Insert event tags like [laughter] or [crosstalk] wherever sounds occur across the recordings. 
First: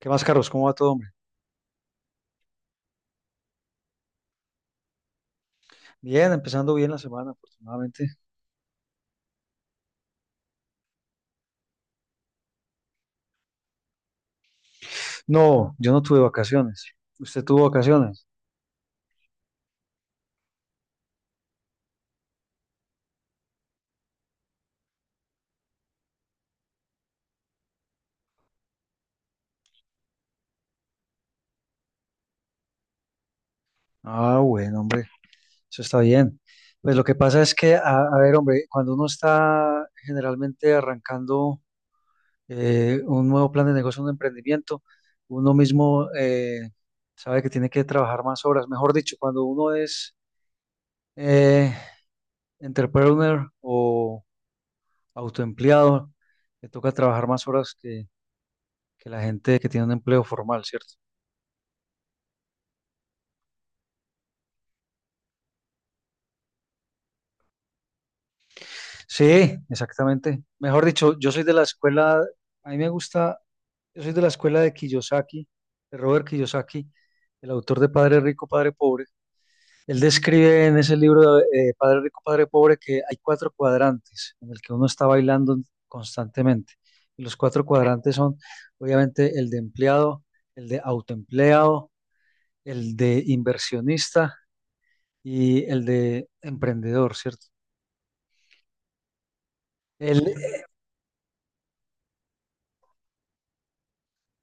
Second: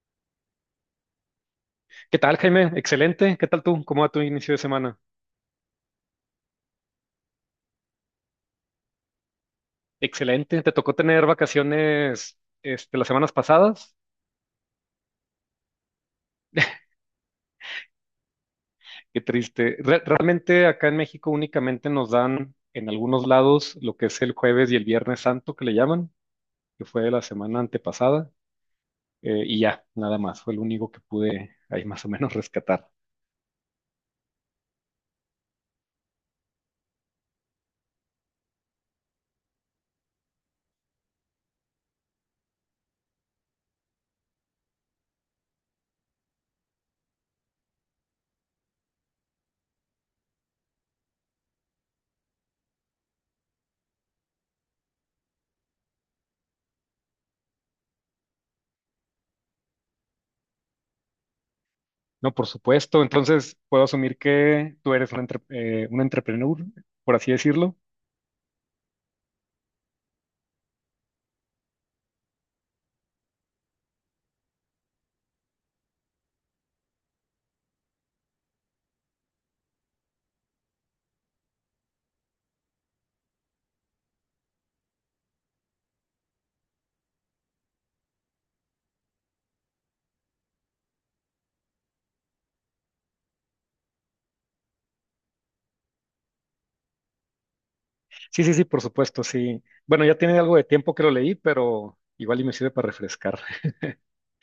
¿Qué más, Carlos? ¿Cómo va todo, hombre? ¿Qué tal, Jaime? Excelente. ¿Qué tal tú? ¿Cómo va tu inicio de semana? Bien, empezando bien la semana, afortunadamente. Excelente. ¿Te tocó tener vacaciones este, las semanas pasadas? No, yo no tuve vacaciones. ¿Usted tuvo vacaciones? Qué triste. Realmente acá en México únicamente nos dan en algunos lados lo que es el jueves y el viernes santo que le llaman, que fue la semana antepasada. Y ya, nada más. Fue el único que pude ahí más o menos rescatar. Ah, bueno, hombre, eso está bien. Pues lo que pasa es que, a ver, hombre, cuando uno está generalmente arrancando un nuevo plan de negocio, un emprendimiento, uno mismo sabe que tiene que trabajar más horas. Mejor dicho, cuando uno es eh, entrepreneur o autoempleado, le toca trabajar más horas que la gente que tiene un empleo formal, ¿cierto? No, por supuesto. Entonces, puedo asumir que tú eres un, un entrepreneur, por así decirlo. Sí, exactamente. Mejor dicho, yo soy de la escuela, a mí me gusta, yo soy de la escuela de Kiyosaki, de Robert Kiyosaki, el autor de Padre Rico, Padre Pobre. Él describe en ese libro Padre Rico, Padre Pobre que hay cuatro cuadrantes en el que uno está bailando constantemente. Y los cuatro cuadrantes son, obviamente, el de empleado, el de autoempleado, el de inversionista y el de emprendedor, ¿cierto? Sí, sí, sí, por supuesto, sí. Bueno, ya Él, tiene algo de tiempo que lo leí, pero igual y me sirve para refrescar. [laughs]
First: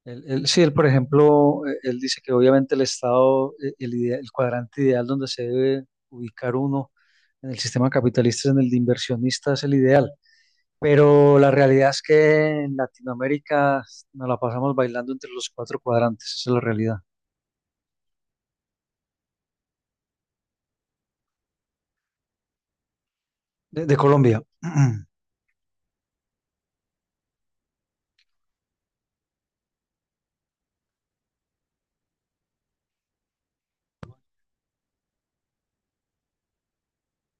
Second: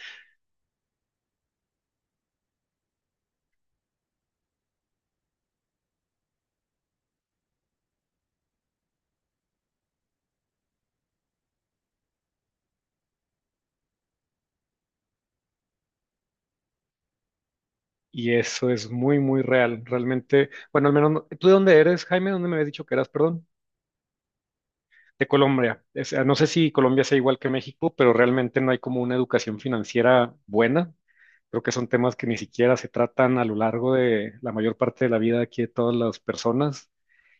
él, sí, él, por ejemplo, él dice que obviamente el cuadrante ideal donde se debe ubicar uno en el sistema capitalista, en el de inversionista, es el ideal. Pero la realidad es que en Latinoamérica nos la pasamos bailando entre los cuatro cuadrantes, esa es la realidad. Y eso es muy, muy real, realmente. Bueno, al menos, ¿tú de dónde eres, Jaime? ¿Dónde me habías dicho que eras? Perdón. De Colombia. [clears throat] De Colombia. O sea, no sé si Colombia sea igual que México, pero realmente no hay como una educación financiera buena. Creo que son temas que ni siquiera se tratan a lo largo de la mayor parte de la vida aquí de todas las personas,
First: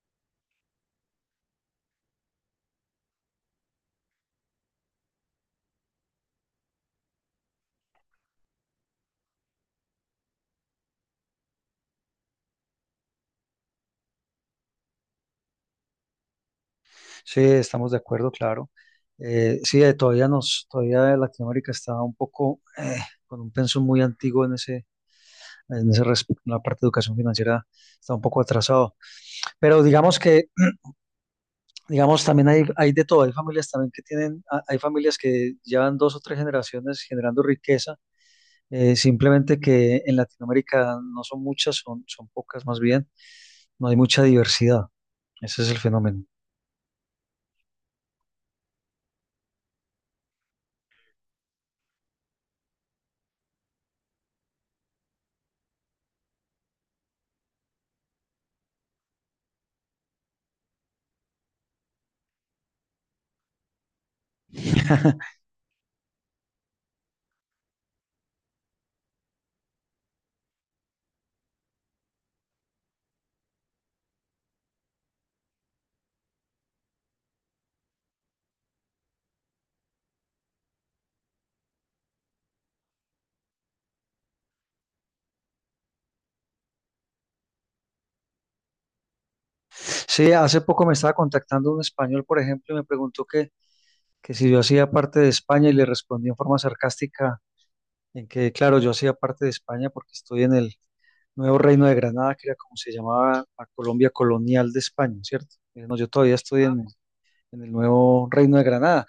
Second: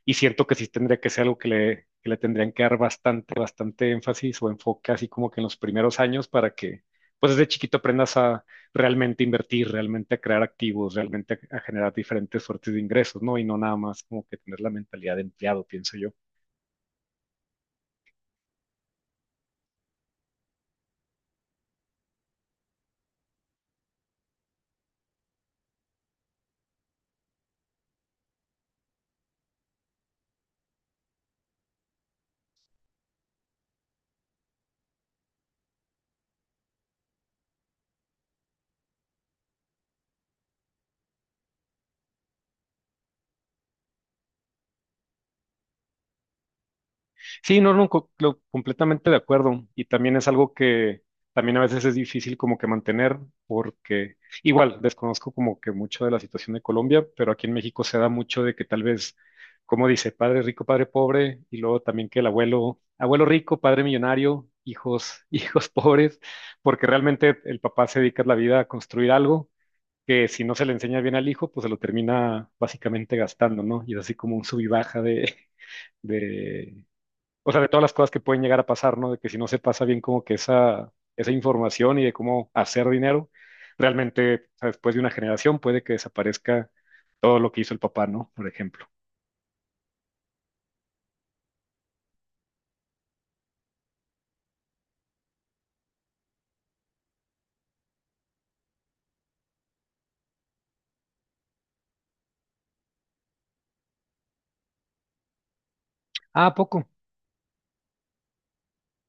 y siento que sí tendría que ser algo que le tendrían que dar bastante, bastante énfasis o enfoque así como que en los primeros años para que, pues desde chiquito, aprendas a realmente invertir, realmente a crear activos, realmente a generar diferentes suertes de ingresos, ¿no? Y no nada más como que tener la mentalidad de empleado, pienso yo. Sí, estamos de acuerdo, claro. Sí, todavía Latinoamérica está un poco con un pensum muy antiguo en ese respecto, en la parte de educación financiera está un poco atrasado. Pero digamos, también hay de todo. Hay familias también que hay familias que llevan dos o tres generaciones generando riqueza, simplemente que en Latinoamérica no son muchas, son pocas más bien, no hay mucha diversidad. Ese es el fenómeno. Sí, no, no, completamente de acuerdo. Y también es algo que también a veces es difícil como que mantener, porque igual desconozco como que mucho de la situación de Colombia, pero aquí en México se da mucho de que tal vez, como dice, padre rico, padre pobre, y luego también que el abuelo, abuelo rico, padre millonario, hijos, [laughs] [laughs] hijos pobres, porque realmente el papá se dedica la vida a construir algo que si no se le enseña bien al hijo, pues se lo termina básicamente gastando, ¿no? Y es así como un sub y baja de o sea, de todas las cosas que pueden llegar a pasar, ¿no? De que si no se pasa bien como que esa información y de cómo hacer dinero, realmente, o sea, después de una generación puede que desaparezca todo lo que hizo el papá, ¿no? Por ejemplo. Sí, hace poco me estaba contactando un español, por ejemplo, y me preguntó que si yo hacía parte de España y le respondí en forma sarcástica en que, claro, yo hacía parte de España porque estoy en el Nuevo Reino de Granada, que era como se llamaba la Colombia colonial de España, ¿cierto? No, yo todavía Ah, ¿a estoy en, poco? en el Nuevo Reino de Granada,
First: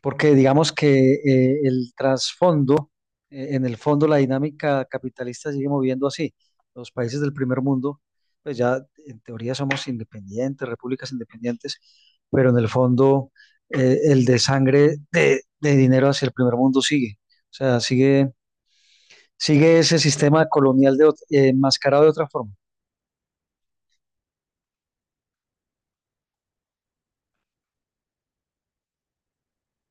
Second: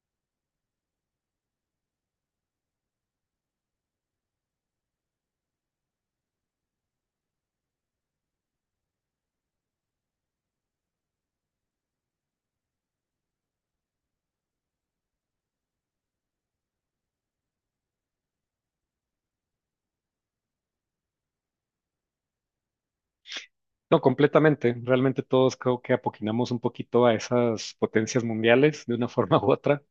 porque digamos que en el fondo la dinámica capitalista sigue moviendo así. Los países del primer mundo, pues ya en teoría somos independientes, repúblicas independientes, pero en el fondo el desangre de dinero hacia el primer mundo sigue. O sea, sigue ese sistema colonial enmascarado de otra forma. No, completamente. Realmente todos creo que apoquinamos un poquito a esas potencias mundiales de una [laughs] forma u otra.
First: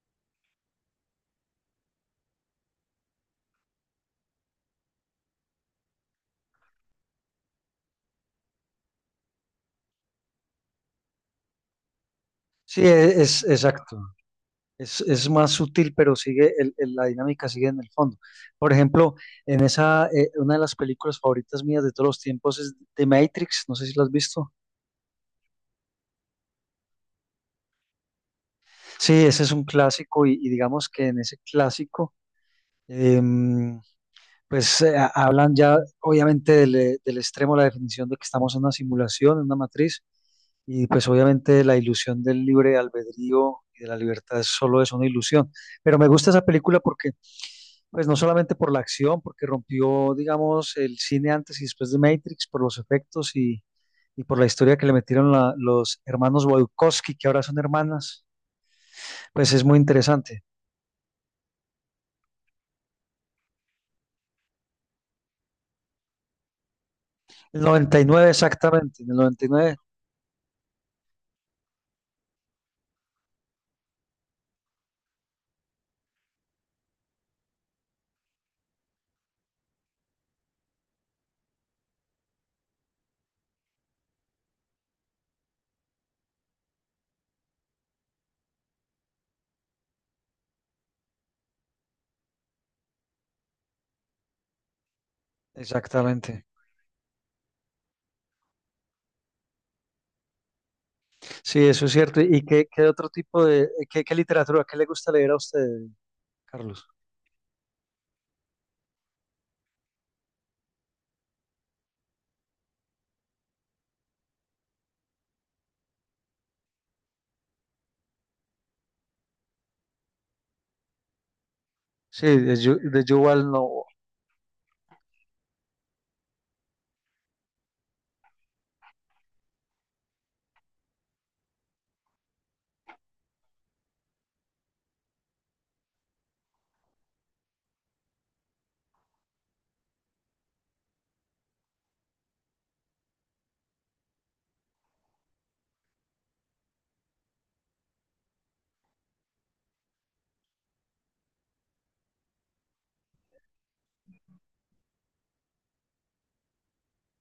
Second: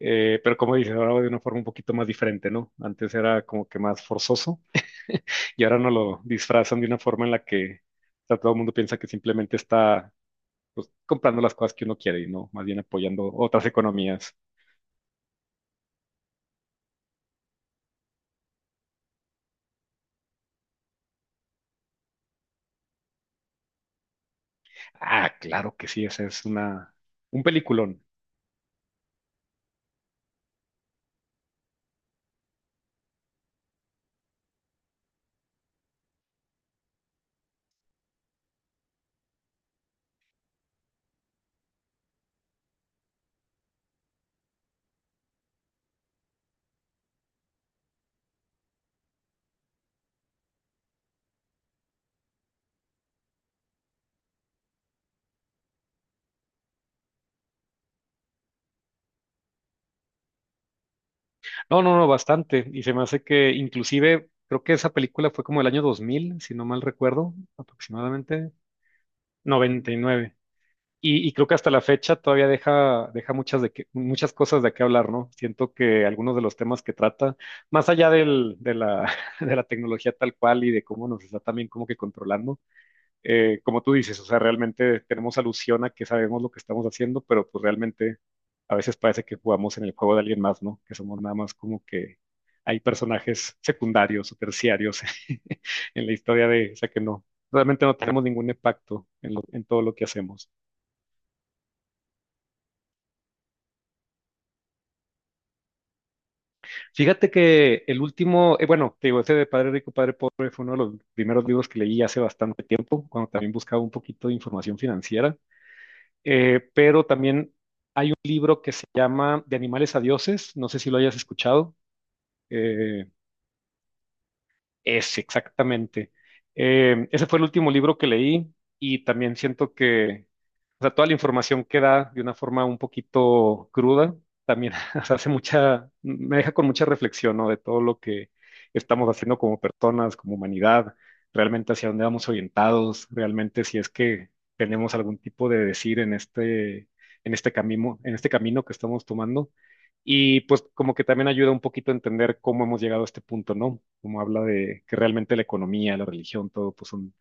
Pero como dices, ahora de una forma un poquito más diferente, ¿no? Antes era como que más forzoso y ahora no lo disfrazan de una forma en la que, o sea, todo el mundo piensa que simplemente está, pues, comprando las cosas que uno quiere y no más bien Sí, e- apoyando es, otras exacto. economías. Es más sutil, pero sigue la dinámica sigue en el fondo. Por ejemplo, una de las películas favoritas mías de todos los tiempos es The Matrix, no sé si lo has visto. Ah, claro que sí, esa es una, un peliculón. Sí, ese es un clásico y digamos que en ese clásico, em, pues hablan ya obviamente del extremo, la definición de que estamos en una simulación, en una matriz, y pues obviamente la ilusión del libre albedrío y de la libertad es solo es una ilusión. Pero me gusta esa película porque pues no solamente por la acción, porque rompió, digamos, el cine antes y después de Matrix, por los efectos y por la historia que le metieron los hermanos Wachowski, que ahora son hermanas, pues es muy interesante. No, no, no, bastante. Y se me hace que inclusive creo que esa película fue como el año 2000 si no mal recuerdo, El 99, aproximadamente. exactamente, en el 99, 99. Y, nueve. Y creo que hasta la fecha todavía deja, muchas cosas de qué hablar, ¿no? Siento que algunos de los temas que trata, más allá [laughs] de la tecnología tal cual y de cómo nos está también como que controlando, como tú dices, o sea, realmente tenemos alusión a que sabemos lo que estamos haciendo, pero pues realmente a veces parece que jugamos en el juego de alguien más, ¿no? Que somos nada más como que hay personajes secundarios o terciarios [laughs] en la exactamente. historia de, o sea, que no, realmente no tenemos ningún impacto en, en todo lo que hacemos. Sí, eso es cierto. ¿Y qué otro tipo qué literatura, qué le gusta leer a usted, Carlos? Fíjate que el último, bueno, te digo, ese de Padre Rico, Padre Pobre fue uno de los primeros libros que leí hace bastante tiempo, cuando también buscaba un poquito de información financiera. Pero también hay un libro que se llama De animales a dioses, no sé si lo hayas escuchado. Sí, de Eh, Yuval Noah. es exactamente. Ese fue el último libro que leí y también siento que, o sea, toda la información que da de una forma un poquito cruda, también [laughs] o sea, hace mucha, me deja con mucha reflexión, ¿no? De todo lo que estamos haciendo como personas, como humanidad, realmente hacia dónde vamos orientados, realmente si es que tenemos algún tipo de decir en este camino que estamos tomando. Y pues como que también ayuda un poquito a entender cómo hemos llegado a este punto, ¿no? Como habla de que realmente la economía, la religión, todo pues son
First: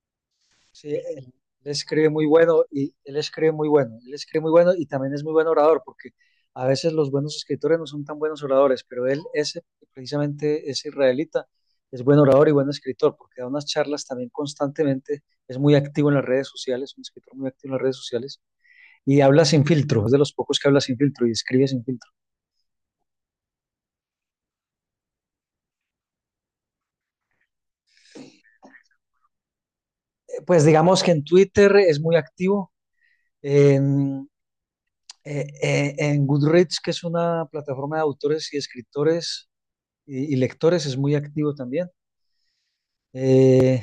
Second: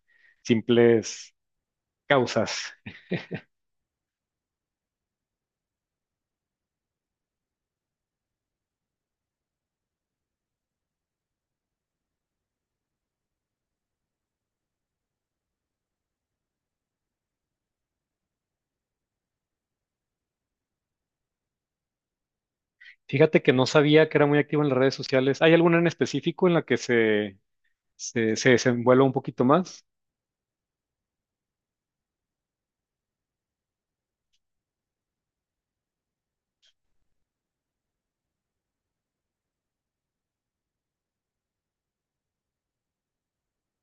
Sí, él, simples él escribe muy bueno causas. y él escribe muy bueno, él escribe muy bueno y también es muy buen orador, porque a veces los buenos escritores no son tan buenos oradores, pero precisamente ese israelita, es buen orador y buen escritor, porque da unas charlas también constantemente, es muy activo en las redes sociales, un escritor muy activo en las redes sociales, y habla sin filtro, es de los pocos que habla sin filtro y escribe sin filtro. Fíjate que no sabía que era muy activo en las redes sociales. ¿Hay alguna en específico en la que se desenvuelva un poquito más? Pues digamos que en Twitter es muy activo, en, en Goodreads, que es una plataforma de autores y escritores, y lectores es muy activo también. Eh,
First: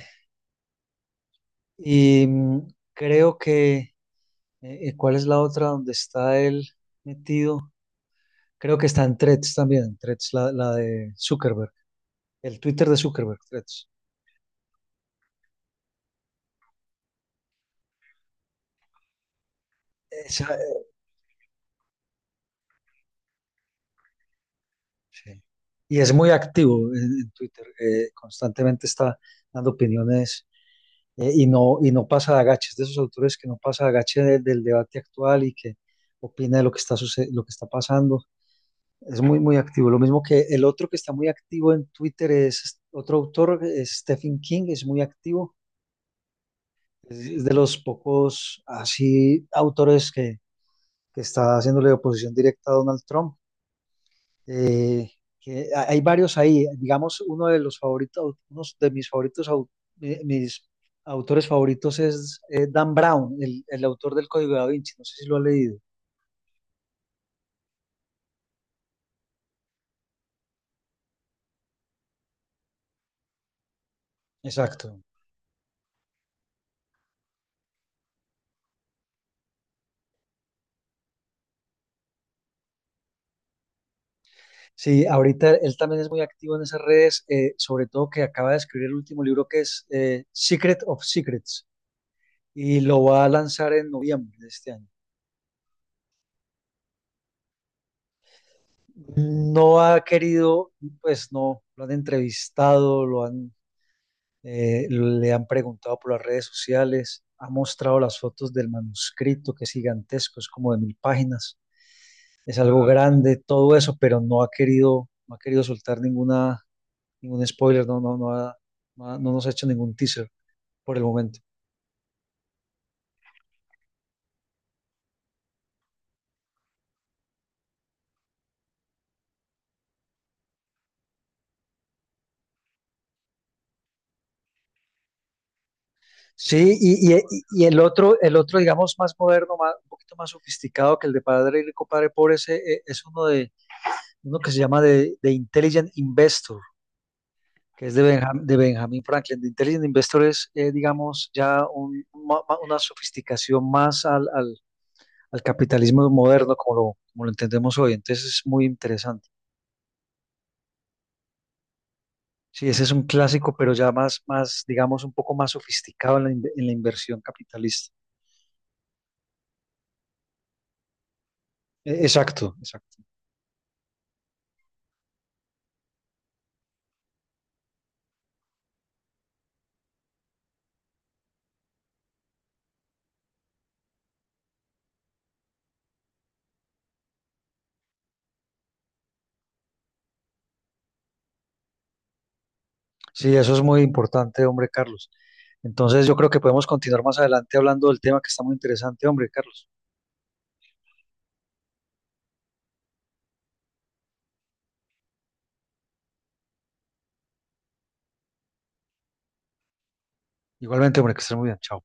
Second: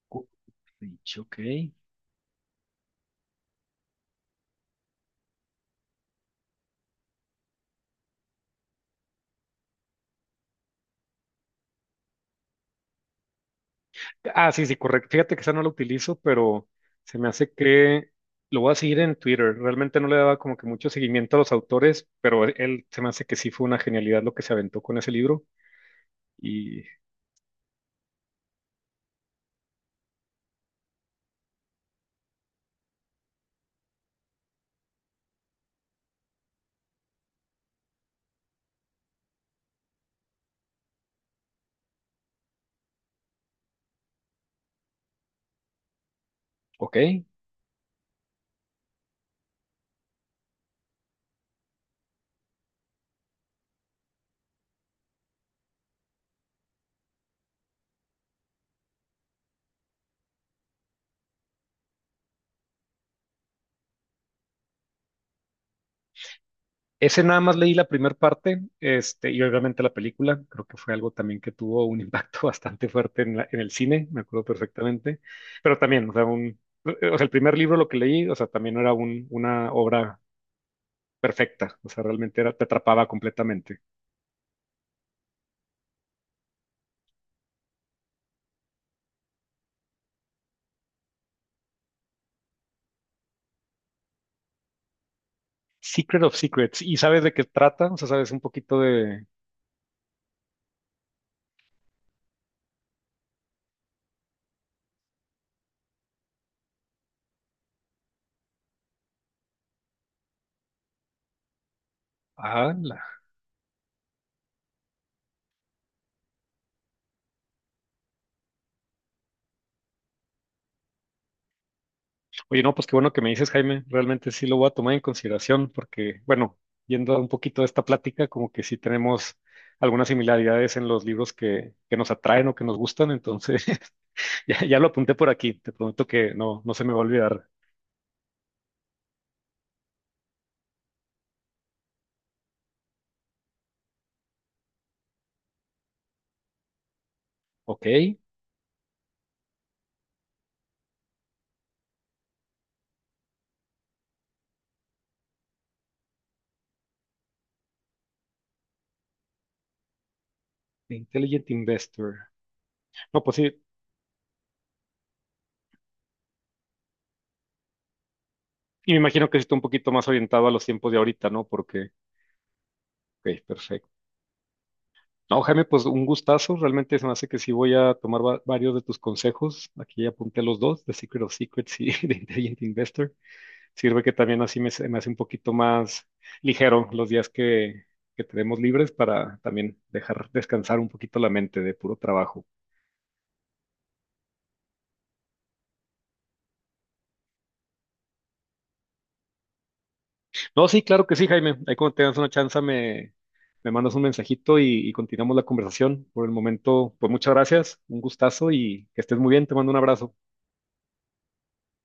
Goodreads, ok. y mm, Creo que, ¿cuál es la otra donde está él metido? Creo que está en Threads también, en Threads, la de Zuckerberg, el Twitter de Zuckerberg, Threads. Ah, sí, sí, correcto. Fíjate que esa no la utilizo, pero se me hace que lo voy a seguir en Twitter. Realmente no le daba Esa, como que mucho eh, seguimiento a los autores, pero él se me hace que sí fue una genialidad lo que se aventó con ese sí. libro. Y es muy Y, activo en Twitter, constantemente está dando opiniones y no pasa de agache, es de esos autores que no pasa de agache del debate actual y que opina de lo que está pasando. Es muy, muy activo. Lo mismo que el otro que está muy activo en Twitter es otro autor, es Stephen King, es muy activo. ok. Es de los pocos así autores que está haciéndole oposición directa a Donald Trump. Eh, que hay varios ahí. Digamos, uno de los favoritos, uno de mis favoritos, mis autores favoritos es Dan Brown, el autor del Código da Vinci. No sé si lo ha leído. Ese nada más leí la primera parte, este, y obviamente la película, creo que fue algo también que tuvo un impacto [laughs] bastante fuerte en, en el cine, me acuerdo Exacto. perfectamente, pero también, o sea, un, o sea, el primer libro lo que leí, o sea, también no era un, una obra perfecta, o sea, realmente era, te atrapaba completamente. Sí, ahorita él también es muy activo en esas redes, sobre todo que acaba de escribir el último libro que es Secret of Secrets y lo va a lanzar en noviembre de este año. Secret of Secrets, ¿y sabes de qué trata? O sea, sabes un poquito de... No ha querido, pues no, lo han entrevistado, le han preguntado por las redes sociales, ha mostrado las fotos del manuscrito que es gigantesco, es como de mil páginas, es Ah, algo Wow, grande, todo eso, pero no ha querido, no ha querido soltar ningún spoiler, no nos ha hecho ningún teaser por el momento. oye, no, pues qué bueno que me dices, Jaime. Realmente sí lo voy a tomar en consideración porque, bueno, yendo a un poquito de esta plática, como que sí tenemos algunas similaridades en los libros que nos atraen o que nos gustan. Entonces, [laughs] ya, ya lo apunté por aquí. Te prometo que no, no Sí, se me va a y, y- olvidar. y el otro, digamos, más moderno, más, un poquito más sofisticado que el de Padre Rico, Padre Pobre, es uno que se llama de Intelligent Investor, Ok, que es de Benjamin Franklin. De Intelligent Investor es, digamos, ya una sofisticación más al capitalismo moderno, como lo entendemos hoy. Entonces es muy interesante. The Intelligent Investor. Sí, ese es un No, pues clásico, sí. pero ya más, más, digamos, un poco más sofisticado en la inversión capitalista. Y me imagino que sí está un poquito más orientado a los tiempos de ahorita, ¿no? Porque, Exacto, exacto. ok, perfecto. No, Jaime, pues un gustazo. Realmente se me hace que sí voy a tomar varios de tus consejos. Aquí ya apunté los dos, de Secret of Secrets y [laughs] de Intelligent Investor. Sirve que también así me, se me hace un poquito más ligero los días que tenemos libres para también dejar descansar un poquito la mente de puro trabajo. Sí, eso es muy importante, hombre, Carlos. Entonces, yo creo que podemos continuar más adelante hablando del tema que está muy interesante, hombre, Carlos. No, sí, claro que sí, Jaime. Ahí cuando tengas una chance me, me mandas un mensajito y continuamos la conversación. Por el momento, pues muchas gracias, un gustazo y que estés muy bien. Te mando un abrazo. Igualmente, hombre, que estés muy bien. Chao.